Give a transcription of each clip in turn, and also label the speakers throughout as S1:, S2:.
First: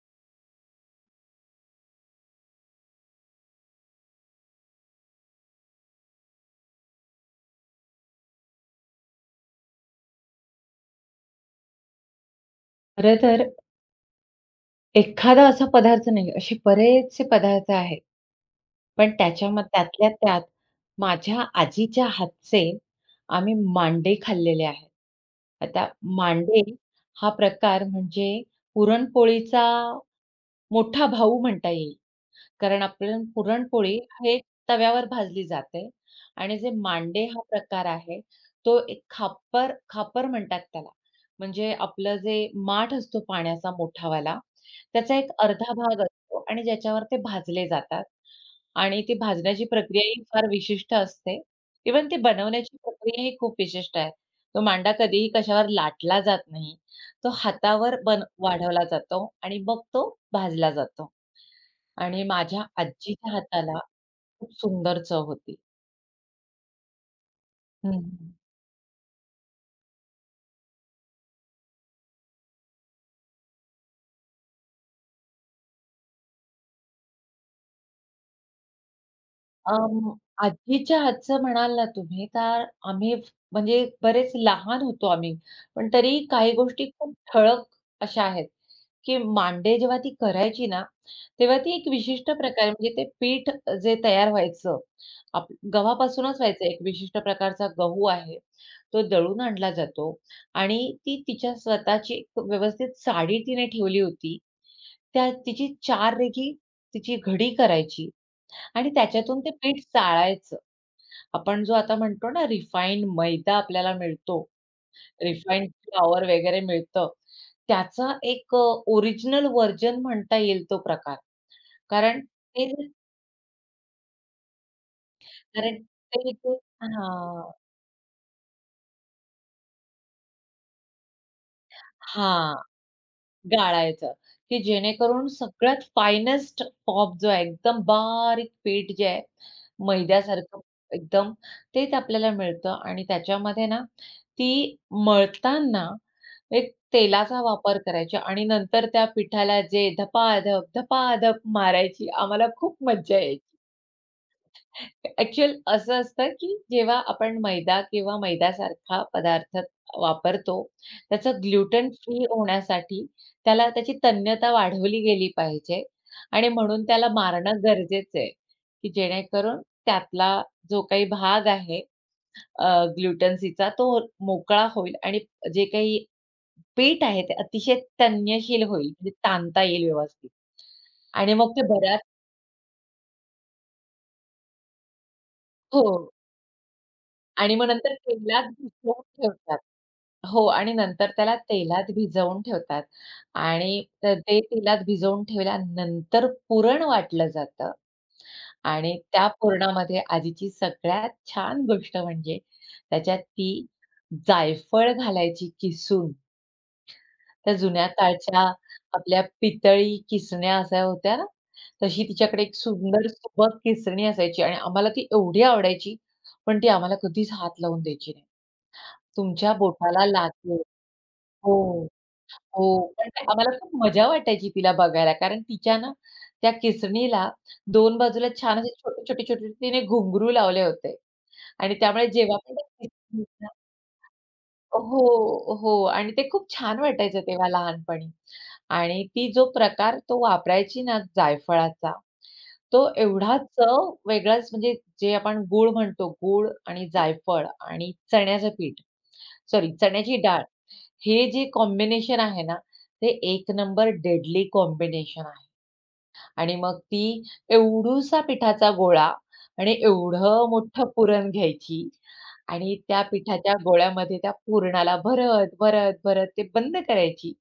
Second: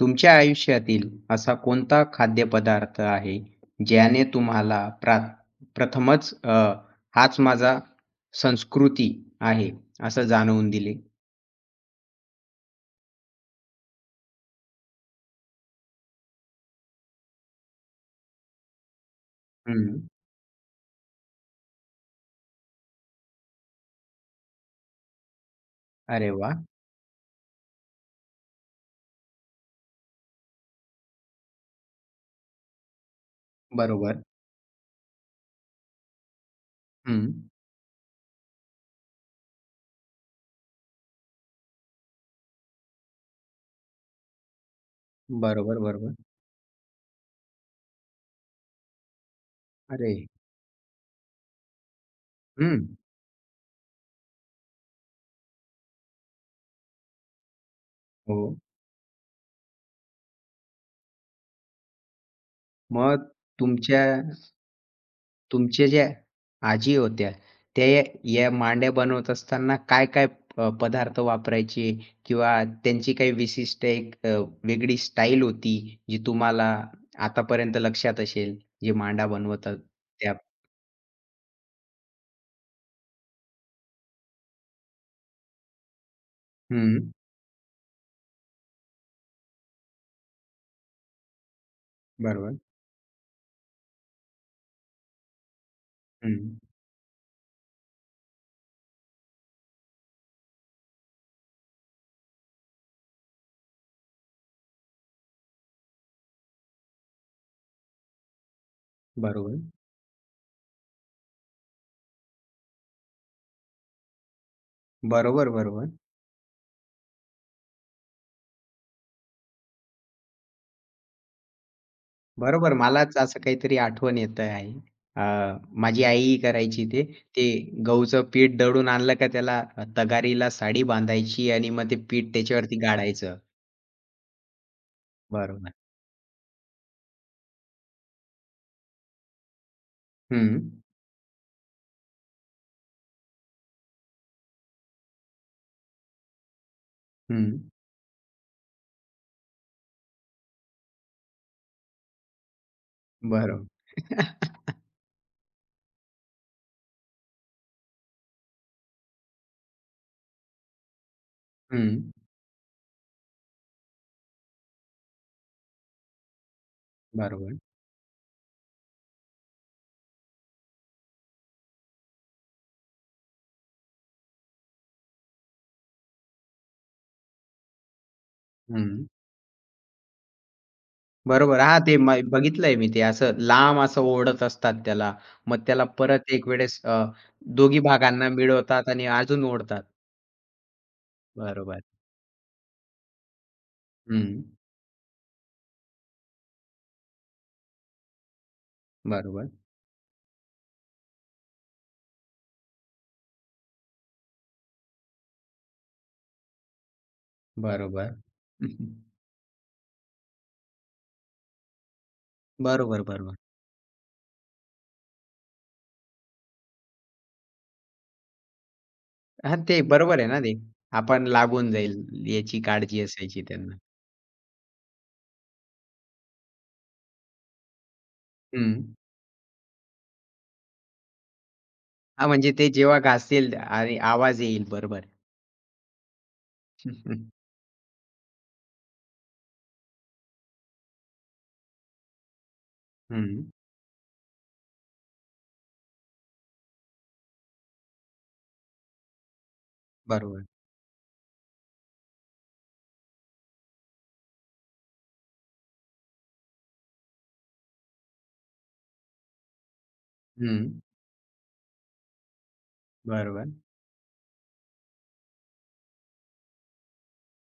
S1: तुमच्या आयुष्यातील असा कोणता खाद्यपदार्थ आहे, ज्याने तुम्हाला प्रथमच हाच माझा संस्कृती आहे, असं जाणवून दिले?
S2: खरं तर एखादा असा पदार्थ नाही, असे बरेचसे पदार्थ आहेत. पण
S1: हं.
S2: त्यातल्या त्यात माझ्या आजीच्या हातचे आम्ही मांडे खाल्लेले आहेत. आता
S1: अरे वा.
S2: मांडे हा प्रकार म्हणजे पुरणपोळीचा मोठा भाऊ म्हणता येईल. कारण आपल्याला पुरणपोळी
S1: बरोबर.
S2: हे तव्यावर भाजली जाते आणि जे मांडे
S1: हं.
S2: हा प्रकार आहे, तो एक खापर खापर म्हणतात त्याला. म्हणजे आपलं जे माठ असतो पाण्याचा मोठावाला, त्याचा एक अर्धा
S1: बरोबर,
S2: भाग
S1: बरोबर.
S2: असतो आणि ज्याच्यावर ते भाजले जातात आणि ती भाजण्याची प्रक्रिया
S1: अरे!
S2: ही फार विशिष्ट असते. इव्हन ती बनवण्याची
S1: हं.
S2: प्रक्रिया ही खूप विशिष्ट आहे. तो मांडा कधीही कशावर लाटला जात नाही. तो हातावर बन
S1: हो.
S2: वाढवला जातो आणि मग तो भाजला जातो. आणि माझ्या
S1: मग
S2: आजीच्या हाताला
S1: तुमच्या
S2: खूप सुंदर चव होती.
S1: तुमच्या ज्या आजी होत्या, त्या
S2: हं.
S1: या या मांड्या बनवत असताना काय-काय पदार्थ वापरायचे किंवा त्यांची काही विशिष्ट वेगळी स्टाईल होती, जी तुम्हाला आतापर्यंत लक्षात असेल, जे मांडा बनवतात
S2: अं,
S1: त्या?
S2: आजीच्या हातचं म्हणाल ना तुम्ही, तर आम्ही म्हणजे बरेच लहान होतो आम्ही, पण तरी काही गोष्टी
S1: हं.
S2: खूप ठळक अशा आहेत, की मांडे जेव्हा ती करायची ना, तेव्हा ती एक विशिष्ट
S1: बरोबर.
S2: प्रकारे म्हणजे ते पीठ जे तयार व्हायचं, आप गव्हापासूनच
S1: हं.
S2: व्हायचं. एक विशिष्ट प्रकारचा गहू आहे, तो दळून आणला जातो आणि ती तिच्या स्वतःची एक व्यवस्थित साडी तिने ठेवली होती. त्या तिची 4 रेघी तिची घडी करायची आणि त्याच्यातून ते
S1: बरोबर.
S2: पीठ चाळायचं. आपण जो आता म्हणतो ना रिफाइंड मैदा आपल्याला मिळतो,
S1: बरोबर,
S2: रिफाइंड
S1: बरोबर.
S2: फ्लॉवर वगैरे मिळतं. त्याचा एक ओरिजिनल व्हर्जन म्हणता येईल तो प्रकार. कारण ते
S1: बरोबर. मलाच असं काहीतरी आठवण येत आहे. अ,
S2: कारण
S1: माझी
S2: ते
S1: आई करायची ते. ते
S2: हां,
S1: गहूचं पीठ दळून आणलं का त्याला तगारीला साडी बांधायची आणि मग ते पीठ
S2: हां.
S1: त्याच्यावरती गाळायचं.
S2: गाळायचं, की जेणेकरून
S1: बरोबर.
S2: सगळ्यात फायनेस्ट पॉप जो आहे, एकदम बारीक पीठ जे आहे,
S1: हं,
S2: मैद्यासारखं एकदम तेच आपल्याला मिळतं आणि त्याच्यामध्ये ना, ती मळताना एक तेलाचा
S1: हं.
S2: वापर करायचा आणि नंतर त्या पिठाला जे धपाधप, धपाधप मारायची आम्हाला खूप मज्जा यायची.
S1: बरोबर.
S2: ॲक्चुअल असं असतं, की जेव्हा आपण मैदा किंवा मैद्यासारखा पदार्थ वापरतो, त्याचं ग्लुटन
S1: हं.
S2: फ्री होण्यासाठी त्याला त्याची तन्यता वाढवली गेली पाहिजे आणि म्हणून त्याला
S1: बरोबर.
S2: मारणं गरजेचं आहे, की जेणेकरून त्यातला जो काही भाग आहे ग्लुटन्सीचा तो मोकळा होईल आणि जे काही पीठ आहे ते अतिशय तन्यशील होईल,
S1: हं.
S2: म्हणजे ताणता येईल व्यवस्थित आणि मग
S1: बरोबर.
S2: ते
S1: हां, ते
S2: बऱ्याच
S1: म बघितलंय मी ते असं लांब असं ओढत असतात त्याला. मग
S2: हो.
S1: त्याला परत एक वेळेस
S2: आणि मग
S1: दोघी
S2: नंतर
S1: भागांना
S2: तेलात
S1: मिळवतात
S2: भिजवून
S1: आणि अजून
S2: ठेवतात.
S1: ओढतात.
S2: हो आणि नंतर त्याला
S1: बरोबर.
S2: तेलात भिजवून ठेवतात आणि तर
S1: हं.
S2: ते तेलात भिजवून ठेवल्यानंतर पुरण वाटलं जातं आणि त्या
S1: बरोबर.
S2: पुरणामध्ये आजीची सगळ्यात छान गोष्ट म्हणजे त्याच्यात ती जायफळ घालायची किसून. त्या जुन्या
S1: बरोबर.
S2: काळच्या आपल्या पितळी किसण्या अशा होत्या ना, तशी तिच्याकडे एक
S1: बरोबर,
S2: सुंदर
S1: बरोबर.
S2: सुबक किसणी असायची आणि आम्हाला ती एवढी आवडायची, पण ती आम्हाला कधीच हात लावून द्यायची नाही. तुमच्या
S1: हां, ते
S2: बोटाला
S1: बरोबर आहे ना ते.
S2: लागले.
S1: आपण लागून
S2: हो,
S1: जाईल याची
S2: हो.
S1: काळजी
S2: पण ते
S1: असायची
S2: आम्हाला खूप
S1: त्यांना.
S2: मजा वाटायची तिला बघायला. कारण तिच्या ना त्या केसरीला 2 बाजूला छान असे
S1: हं.
S2: छोटे, छोटे, छोटे तिने घुंगरू लावले होते आणि त्यामुळे
S1: हां,
S2: जेव्हा
S1: म्हणजे
S2: पण
S1: ते
S2: ते
S1: जेव्हा घासतील आणि आवाज येईल बरोबर.
S2: हो, हो. आणि ते खूप छान वाटायचं तेव्हा लहानपणी. आणि ती जो प्रकार तो वापरायची ना जायफळाचा, तो एवढा
S1: हं.
S2: चव वेगळाच म्हणजे जे आपण गूळ म्हणतो, गूळ आणि जायफळ आणि चण्याचं पीठ सॉरी चण्याची डाळ
S1: बरोबर.
S2: हे जे कॉम्बिनेशन आहे ना, ते एक नंबर डेडली कॉम्बिनेशन आहे. आणि मग ती एवढूसा पिठाचा गोळा आणि एवढं
S1: हं.
S2: मोठं पुरण घ्यायची आणि त्या
S1: बरोबर.
S2: पिठाच्या गोळ्यामध्ये त्या पुरणाला भरत, भरत, भरत ते बंद करायची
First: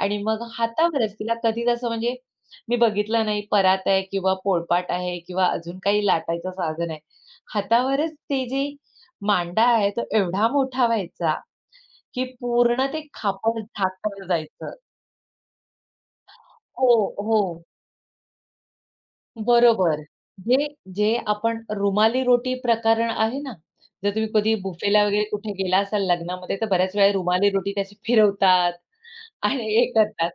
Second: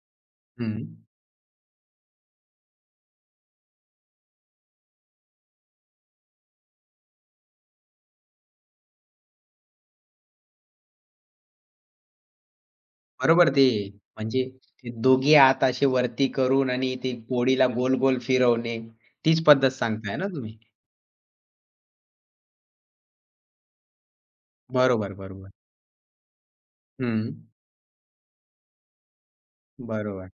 S2: आणि मग
S1: हं.
S2: हातावरच तिला कधीच असं म्हणजे मी बघितलं नाही परात आहे किंवा पोळपाट आहे किंवा अजून काही लाटायचं साधन आहे. हातावरच ते जे मांडा आहे तो एवढा मोठा व्हायचा की पूर्ण ते
S1: बरोबर
S2: खापड
S1: ते
S2: झाकलं
S1: म्हणजे
S2: जायचं.
S1: ते दोघे हात असे वरती करून
S2: हो,
S1: आणि ती
S2: हो.
S1: पोळीला गोल-गोल फिरवणे, तीच पद्धत
S2: बरोबर.
S1: सांगताय ना
S2: जे
S1: तुम्ही?
S2: जे आपण रुमाली रोटी प्रकरण आहे ना, जर तुम्ही कधी बुफेला
S1: बरोबर,
S2: वगैरे
S1: बरोबर.
S2: कुठे गेला असाल लग्नामध्ये, तर बऱ्याच वेळा
S1: हं.
S2: रुमाली रोटी त्याची फिरवतात आणि हे करतात.
S1: बरोबर.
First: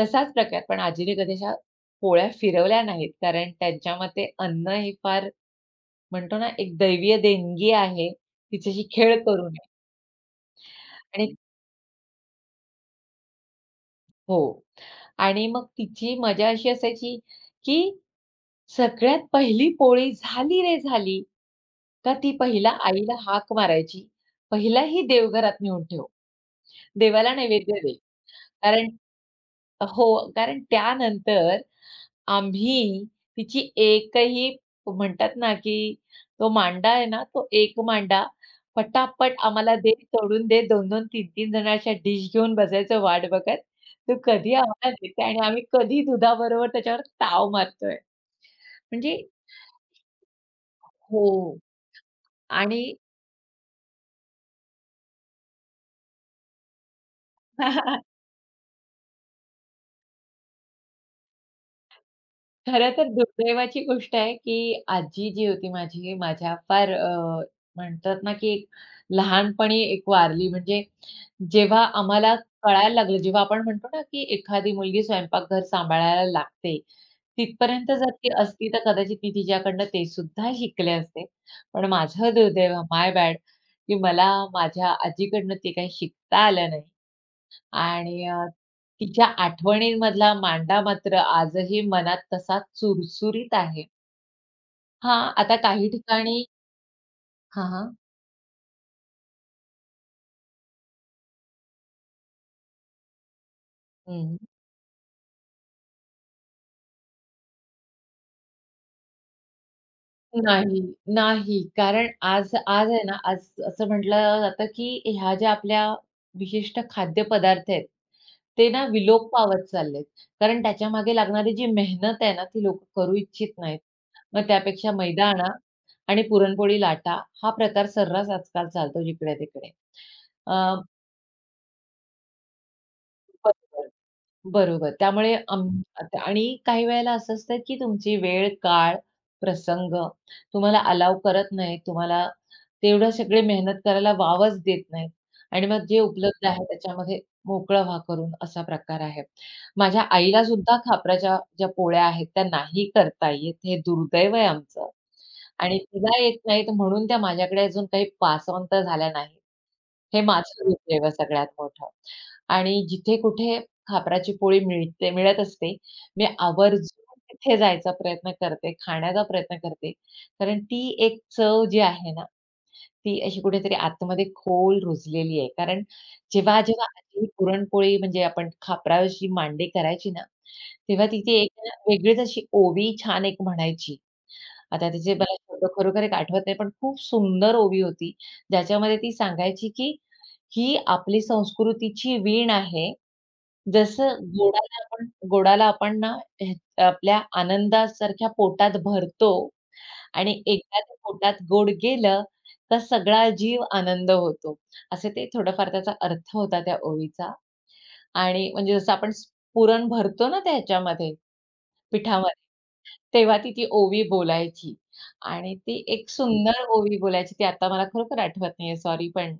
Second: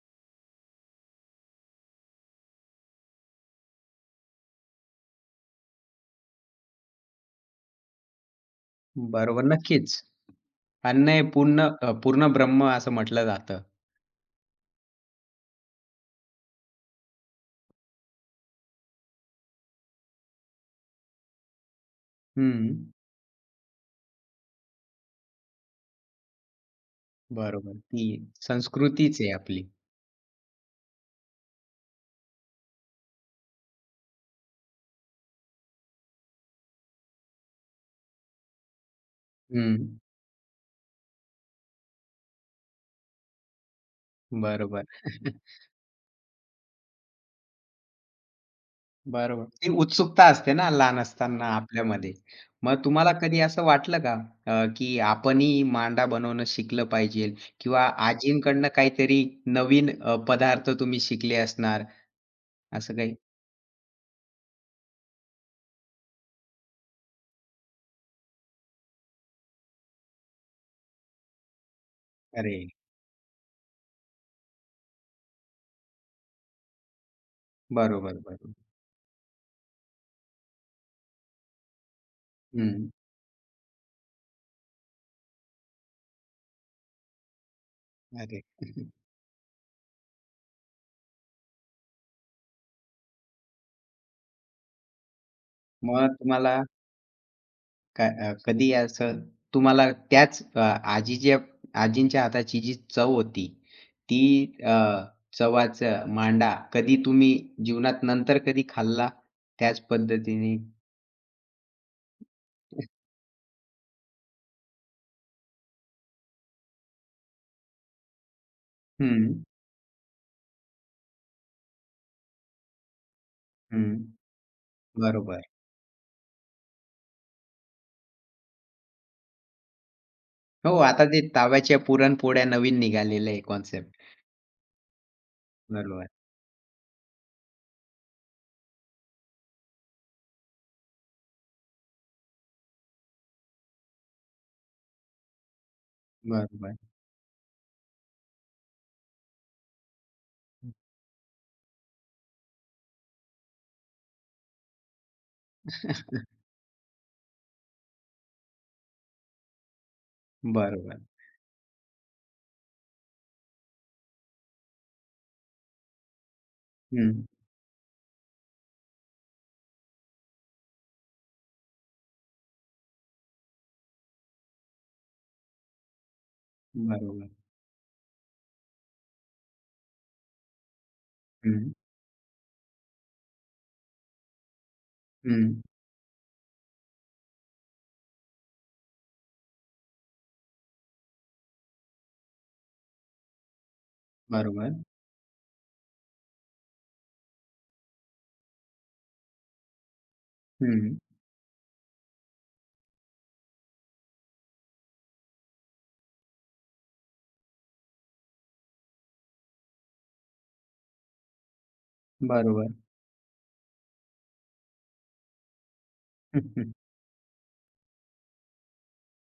S2: तसाच प्रकार पण आजीने कधी अशा पोळ्या फिरवल्या नाहीत. कारण त्यांच्या मते अन्न हे फार म्हणतो ना, एक दैवीय देणगी आहे. तिच्याशी खेळ
S1: बरोबर,
S2: करू नये
S1: नक्कीच. अन्न
S2: आणि
S1: हे पूर्ण ब्रह्म असं म्हटलं जातं.
S2: हो. आणि मग तिची मजा अशी असायची की सगळ्यात पहिली पोळी झाली रे झाली, का ती पहिला
S1: हं.
S2: आईला हाक मारायची. पहिला ही देवघरात नेऊन ठेव. देवाला
S1: बरोबर.
S2: नैवेद्य दे.
S1: ती
S2: कारण
S1: संस्कृतीच आहे आपली.
S2: हो, कारण त्यानंतर आम्ही तिची एकही म्हणतात ना, की तो मांडा आहे ना, तो एक मांडा पटापट आम्हाला
S1: हं.
S2: दे, तोडून दे. 2-2, 3-3 जण डिश घेऊन बसायचं वाट बघत. तो कधी
S1: बरोबर.
S2: आम्हाला देते आणि आम्ही कधी दुधाबरोबर त्याच्यावर ताव मारतोय. म्हणजे
S1: बरोबर. ती उत्सुकता असते ना लहान असताना
S2: हो.
S1: आपल्यामध्ये. मग
S2: आणि
S1: तुम्हाला कधी असं वाटलं का की आपणही मांडा बनवणं शिकलं पाहिजे किंवा आजींकडनं काहीतरी नवीन पदार्थ तुम्ही शिकले असणार
S2: खरं
S1: असं
S2: तर
S1: काही?
S2: दुर्दैवाची गोष्ट आहे, की आजी जी होती माझी, माझ्या फार म्हणतात ना, की एक लहानपणी एक वारली. म्हणजे जेव्हा आम्हाला
S1: अरे!
S2: कळायला लागलं, जेव्हा आपण म्हणतो ना, की एखादी मुलगी स्वयंपाकघर सांभाळायला लागते, तिथपर्यंत जर
S1: बरोबर,
S2: ती
S1: बरोबर.
S2: असती, तर कदाचित ती तिच्याकडनं ते सुद्धा शिकले असते. पण माझं दुर्दैव,
S1: हं.
S2: माय बॅड, की मला माझ्या आजीकडनं ते काही शिकता आलं नाही. आणि
S1: अरे!
S2: तिच्या आठवणींमधला मांडा मात्र आजही मनात तसा चुरचुरीत आहे. हां, आता काही
S1: मग
S2: ठिकाणी
S1: तुम्हाला
S2: हां, हां.
S1: काय कधी असं तुम्हाला आजींच्या हाताची जी चव होती, ती
S2: हं.
S1: अ, चवाचा मांडा कधी तुम्ही जीवनात नंतर कधी खाल्ला? त्याच पद्धतीने?
S2: नाही, नाही. कारण आज आज आहे ना, आज असं म्हटलं जातं, की ह्या ज्या आपल्या विशिष्ट खाद्यपदार्थ आहेत, ते ना विलोप
S1: हं,
S2: पावत चाललेत. कारण त्याच्यामागे लागणारी जी मेहनत आहे ना, ती लोकं करू इच्छित नाहीत.
S1: हं.
S2: मग त्यापेक्षा मैदा
S1: बरोबर.
S2: आणा आणि पुरणपोळी लाटा हा प्रकार सर्रास आजकाल चालतो जिकडे-तिकडे.
S1: हो, आता ते तव्याच्या पुरणपोळ्या नवीन निघालेलं आहे
S2: बरोबर,
S1: कॉन्सेप्ट.
S2: बरोबर. त्यामुळे
S1: बरोबर,
S2: आता आणि काही वेळेला असं असतं, की तुमची वेळ, काळ, प्रसंग तुम्हाला अलाव करत नाहीत. तुम्हाला तेवढं सगळे मेहनत करायला वावच देत नाहीत आणि मग जे उपलब्ध आहे
S1: बरोबर.
S2: त्याच्यामध्ये मोकळं व्हा करून असा प्रकार आहे. माझ्या आईला सुद्धा खापराच्या ज्या पोळ्या आहेत त्या नाही करता येत. हे दुर्दैव आहे आमचं आणि तिला येत नाहीत म्हणून त्या माझ्याकडे अजून काही पास झाल्या नाहीत. हे माझं
S1: बरोबर.
S2: दुर्दैव सगळ्यात मोठं. आणि जिथे कुठे खापराची पोळी मिळत असते, मी
S1: हं,
S2: आवर्जून तिथे जायचा प्रयत्न करते, खाण्याचा प्रयत्न करते. कारण ती एक चव जी आहे ना, ती अशी कुठेतरी आतमध्ये खोल रुजलेली आहे. कारण जेव्हा-जेव्हा आधी
S1: बरोबर.
S2: पुरणपोळी म्हणजे आपण खापराची मांडे करायची ना, तेव्हा तिथे एक
S1: हं,
S2: ना वेगळीच अशी ओवी छान एक म्हणायची. आता तिचे मला
S1: हं.
S2: शब्द खरोखर एक आठवत नाही, पण खूप सुंदर ओवी होती. ज्याच्यामध्ये ती सांगायची की ही आपली संस्कृतीची वीण आहे. जसं
S1: बरोबर.
S2: गोडाला आपण ना ह आपल्या आनंदासारख्या पोटात भरतो आणि एकदा ते
S1: हं,
S2: पोटात गोड गेलं, तर सगळा जीव आनंद होतो. असे ते थोडंफार त्याचा अर्थ होता त्या ओवीचा आणि म्हणजे जसं पुरण भरतो ना त्याच्यामध्ये, पिठामध्ये,
S1: बरोबर.
S2: तेव्हा ती ती ओवी बोलायची आणि ती एक
S1: हं,
S2: सुंदर
S1: हं.
S2: ओवी बोलायची. ती आता मला खरोखर आठवत नाहीये, सॉरी पण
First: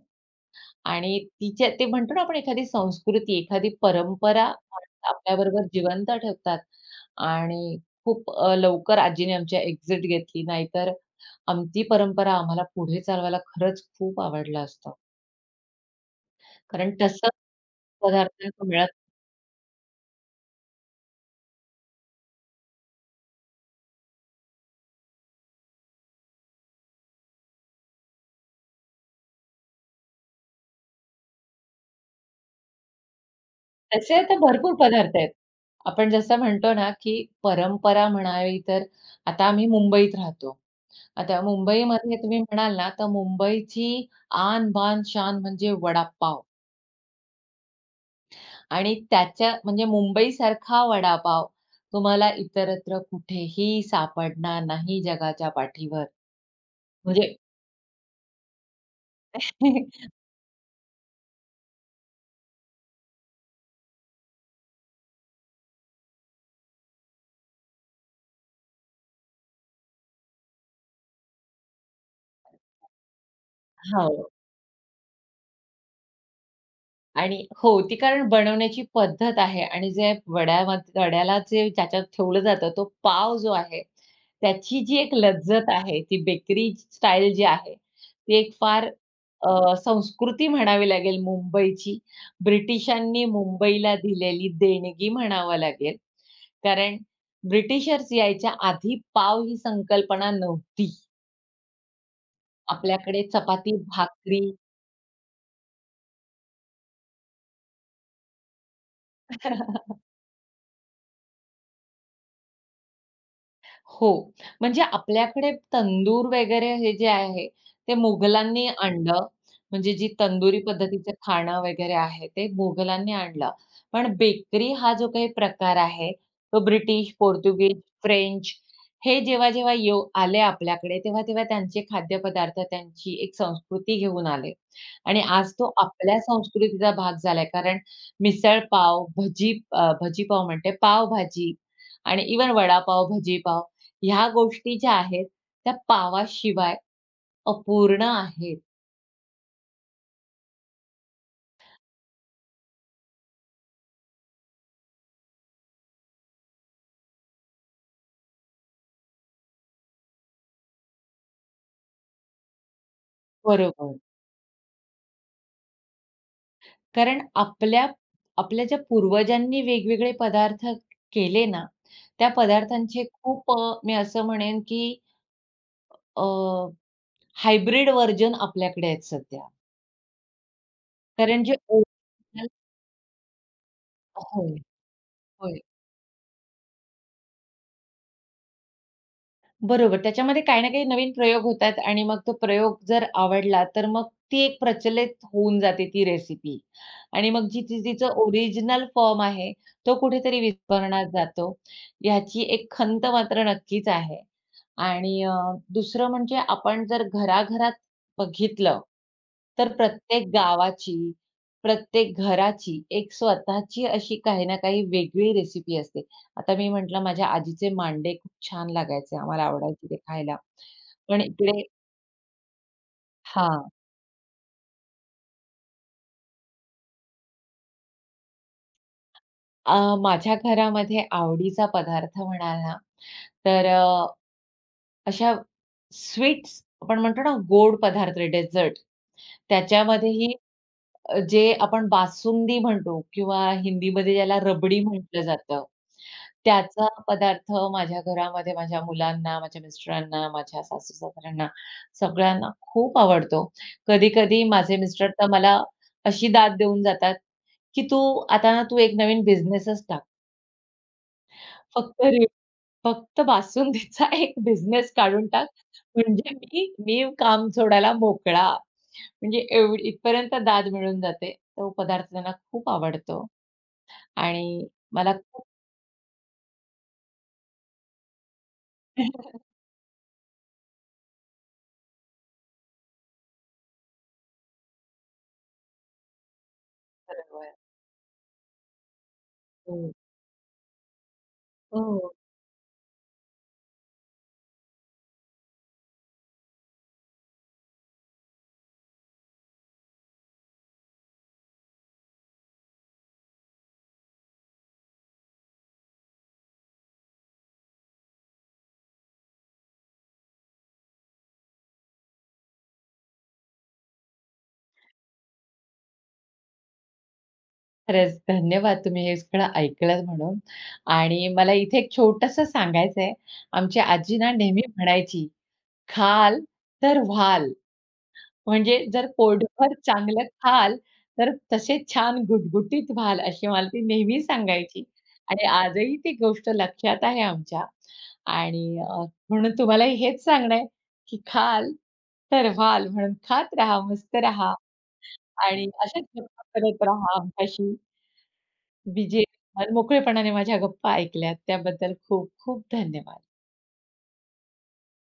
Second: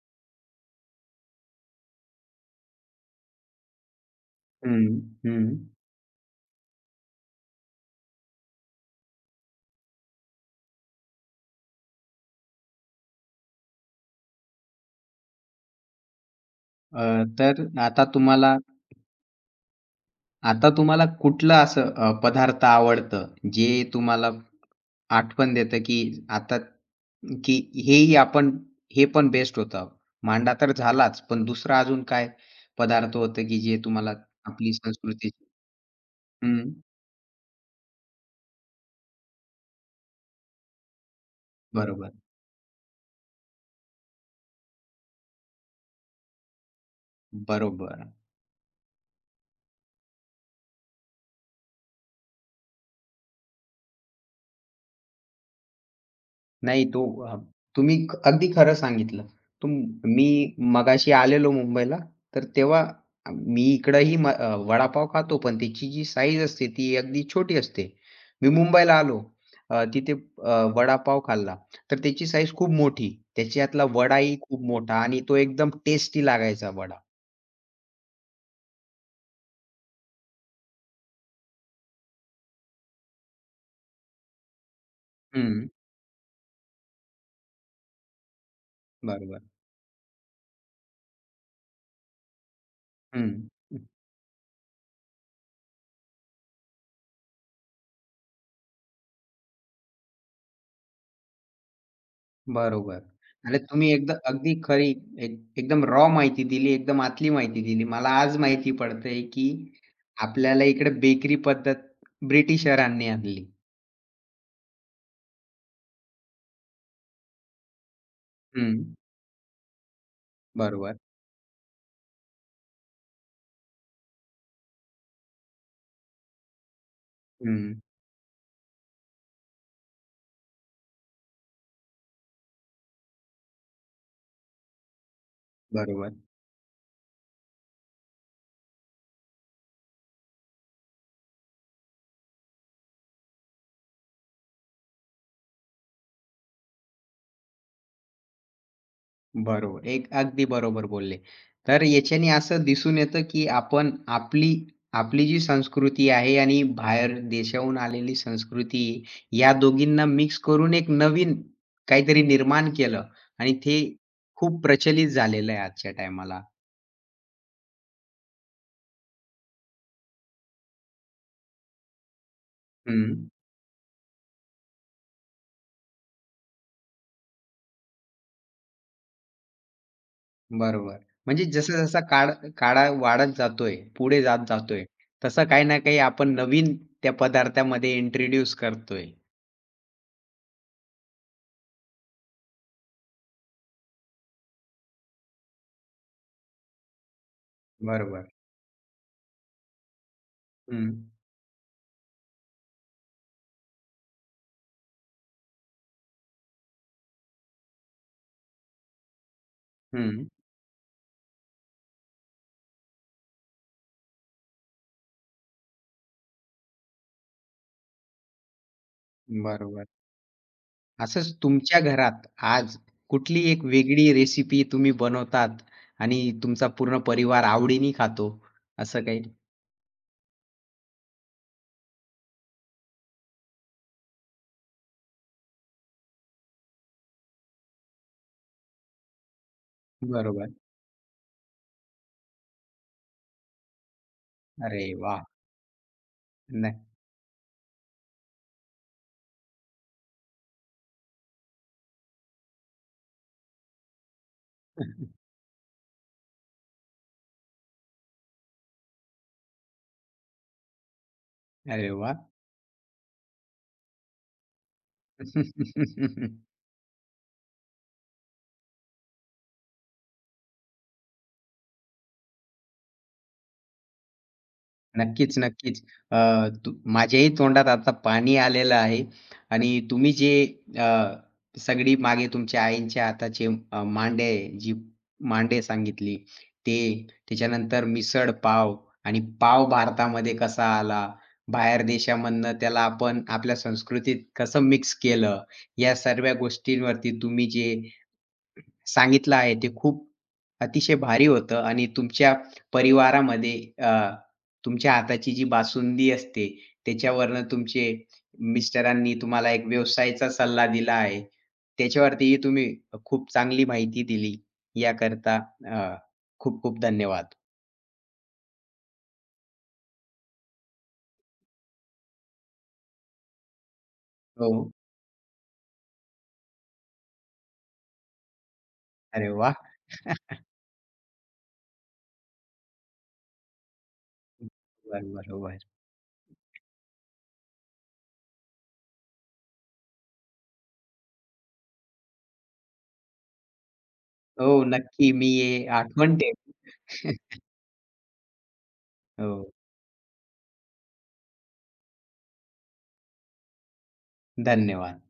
S2: आणि तिच्या ते म्हणतो ना आपण एखादी संस्कृती, एखादी परंपरा आपल्याबरोबर जिवंत ठेवतात आणि खूप लवकर आजीने आमची एक्झिट घेतली. नाहीतर आमची परंपरा आम्हाला पुढे चालवायला खरंच खूप आवडलं असतं. कारण
S1: अ,
S2: तसं
S1: तर आता तुम्हाला
S2: पदार्थ मिळत
S1: आता तुम्हाला कुठलं असं पदार्थ आवडतं, जे तुम्हाला आठवण देतं, की आता की हेही आपण हे पण बेस्ट होतं. मांडा तर झालाच, पण दुसरा अजून काय पदार्थ होतं, की जे तुम्हाला
S2: तसे तर
S1: आपली
S2: भरपूर पदार्थ आहेत.
S1: संस्कृती
S2: आपण जसं
S1: हं,
S2: म्हणतो ना, की परंपरा म्हणावी तर आता आम्ही मुंबईत राहतो. आता
S1: बरोबर,
S2: मुंबईमध्ये तुम्ही म्हणाल ना, तर मुंबईची आन, बान, शान म्हणजे वडापाव.
S1: बरोबर.
S2: आणि त्याच्या म्हणजे मुंबईसारखा वडापाव तुम्हाला इतरत्र कुठेही सापडणार नाही जगाच्या पाठीवर.
S1: नाही तो
S2: म्हणजे
S1: अगदी खरं सांगितलं. तुम मी मगाशी आलेलो मुंबईला, तर तेव्हा मी इकडंही वडापाव खातो, पण त्याची जी साईज असते ती अगदी छोटी असते. मी मुंबईला आलो, तिथे वडापाव खाल्ला, तर त्याची साईज खूप मोठी. त्याच्यातला
S2: हो.
S1: वडाही खूप मोठा आणि तो एकदम टेस्टी लागायचा वडा.
S2: आणि हो, ती कारण बनवण्याची पद्धत आहे आणि जे वड्यामध्ये वड्याला जे त्याच्यात ठेवलं जातं, तो पाव जो आहे, त्याची जी एक लज्जत
S1: हं,
S2: आहे, ती बेकरी स्टाईल जी आहे, ती एक फार
S1: बरोबर.
S2: संस्कृती म्हणावी लागेल मुंबईची. ब्रिटिशांनी
S1: हं.
S2: मुंबईला दिलेली देणगी म्हणावं लागेल. कारण ब्रिटिशर्स यायच्या आधी पाव ही संकल्पना नव्हती.
S1: बरोबर.
S2: आपल्याकडे
S1: म्हणजे
S2: चपाती,
S1: तुम्ही एकदा
S2: भाकरी
S1: अगदी खरी एक एकदम रॉ माहिती दिली, एकदम आतली माहिती दिली. मला आज माहिती पडतंय, की आपल्याला इकडे बेकरी पद्धत ब्रिटिशरांनी आणली.
S2: हो. म्हणजे आपल्याकडे तंदूर वगैरे हे जे आहे, ते मुघलांनी
S1: हं.
S2: आणलं. म्हणजे जी तंदुरी
S1: बरोबर.
S2: पद्धतीचं खाणं वगैरे आहे, ते मुघलांनी आणलं. पण बेकरी हा जो काही प्रकार आहे, तो ब्रिटिश, पोर्तुगीज,
S1: हं.
S2: फ्रेंच हे जेव्हा-जेव्हा येऊ आले आपल्याकडे, तेव्हा-तेव्हा त्यांचे खाद्यपदार्थ, त्यांची एक संस्कृती घेऊन आले. आणि आज तो
S1: बरोबर.
S2: आपल्या संस्कृतीचा भाग झालाय. कारण मिसळ पाव, भजी पाव म्हणते, पावभाजी आणि इव्हन वडापाव, भजी पाव ह्या गोष्टी ज्या आहेत, त्या पावाशिवाय अपूर्ण आहेत.
S1: बरोबर. एक अगदी बरोबर बोलले. तर याच्याने असं दिसून येतं, की आपण आपली आपली जी संस्कृती आहे आणि बाहेर देशाहून आलेली संस्कृती या दोघींना मिक्स करून एक नवीन काहीतरी निर्माण केलं आणि ते
S2: बरोबर.
S1: खूप प्रचलित झालेलं आहे आजच्या टायमाला.
S2: कारण आपल्या आपल्या ज्या पूर्वजांनी वेगवेगळे पदार्थ केले ना, त्या पदार्थांचे
S1: हं,
S2: खूप मी असं म्हणेन की अ, हायब्रिड व्हर्जन आपल्याकडे आहेत सध्या.
S1: बरोबर.
S2: कारण
S1: म्हणजे
S2: जे
S1: जसा-जसा काळ
S2: ओरिजिनल
S1: काळ काळा वाढत जातोय, पुढे जात
S2: होय.
S1: जातोय, तसं
S2: होय.
S1: काही ना काही आपण नवीन त्या पदार्थामध्ये इंट्रोड्यूस करतोय.
S2: बरोबर. त्याच्यामध्ये काही ना काही नवीन प्रयोग होतात आणि मग तो प्रयोग जर आवडला, तर मग ती एक प्रचलित होऊन जाते ती रेसिपी आणि मग जी ती तिचं
S1: बरोबर.
S2: ओरिजिनल फॉर्म आहे, तो कुठेतरी
S1: हं,
S2: विस्मरणात जातो. ह्याची एक खंत मात्र नक्कीच आहे. आणि दुसरं म्हणजे आपण जर घराघरात बघितलं, तर
S1: हं.
S2: प्रत्येक गावाची, प्रत्येक घराची एक स्वतःची अशी काही ना काही वेगळी रेसिपी असते. आता मी म्हटलं माझ्या आजीचे मांडे खूप छान लागायचे. आम्हाला आवडायचे
S1: बरोबर.
S2: ते खायला. पण
S1: असंच
S2: इकडे
S1: तुमच्या घरात आज कुठली
S2: हां.
S1: एक वेगळी रेसिपी तुम्ही बनवतात आणि तुमचा पूर्ण परिवार आवडीने खातो, असं काही?
S2: अ, माझ्या घरामध्ये आवडीचा पदार्थ म्हणाल ना, तर अशा स्वीट्स आपण म्हणतो ना गोड पदार्थ डेझर्ट त्याच्यामध्येही
S1: बरोबर.
S2: जे आपण बासुंदी म्हणतो किंवा हिंदीमध्ये ज्याला रबडी
S1: अरे वा,
S2: म्हटलं जातं. त्याचा
S1: नाही.
S2: पदार्थ माझ्या घरामध्ये माझ्या मुलांना, माझ्या मिस्टरांना, माझ्या सासू-सासऱ्यांना सगळ्यांना खूप आवडतो. कधी-कधी माझे मिस्टर तर मला अशी दाद देऊन जातात, की "तू आता ना तू एक नवीन बिझनेसच टाक.
S1: अरे
S2: फक्त
S1: वा,
S2: रि फक्त बासुंदीचा एक बिझनेस काढून टाक, म्हणजे मी मी काम सोडायला मोकळा." म्हणजे एवढी इथपर्यंत दाद मिळून जाते. तो पदार्थ त्यांना खूप आवडतो आणि मला
S1: नक्कीच,
S2: खूप
S1: नक्कीच. अ, तू माझ्याही तोंडात आता पाणी आलेलं आहे आणि तुम्ही जे अ, सगळी मागे तुमच्या आईच्या हाताचे मांडे जी मांडे सांगितली ते,
S2: बरोबर.
S1: त्याच्यानंतर मिसळ पाव आणि पाव
S2: हो,
S1: भारतामध्ये कसा आला, बाहेर
S2: हो.
S1: देशामधनं त्याला आपण आपल्या संस्कृतीत कसं मिक्स केलं, या सर्व गोष्टींवरती तुम्ही जे सांगितलं आहे ते खूप अतिशय भारी होतं आणि तुमच्या परिवारामध्ये अ, तुमच्या हाताची जी बासुंदी असते, त्याच्यावरनं तुमचे मिस्टरांनी तुम्हाला एक व्यवसायाचा सल्ला दिला आहे. त्याच्यावरतीही तुम्ही खूप चांगली माहिती दिली. याकरता खूप खूप धन्यवाद.
S2: खरंच धन्यवाद तुम्ही हे सगळं ऐकलत म्हणून. आणि मला इथे एक छोटंसं सांगायचंय. आमची आजी ना नेहमी
S1: हो.
S2: म्हणायची, "खाल तर व्हाल." म्हणजे जर
S1: अरे वाह!
S2: पोटभर चांगलं खाल, तर तसे छान गुटगुटीत व्हाल, अशी मला ती नेहमी सांगायची.
S1: बरोबर,
S2: आणि
S1: बरोबर.
S2: आजही ती गोष्ट लक्षात आहे आमच्या. आणि म्हणून तुम्हालाही हेच सांगणं आहे, की खाल तर व्हाल म्हणून खात राहा, मस्त
S1: हो,
S2: राहा
S1: नक्की मी हे
S2: आणि अशाच
S1: आठवण
S2: गप्पा
S1: ठेवेल.
S2: करत राहा आमच्याशी. विजय
S1: हो,
S2: मोकळेपणाने माझ्या गप्पा ऐकल्यात त्याबद्दल खूप खूप धन्यवाद.
S1: धन्यवाद.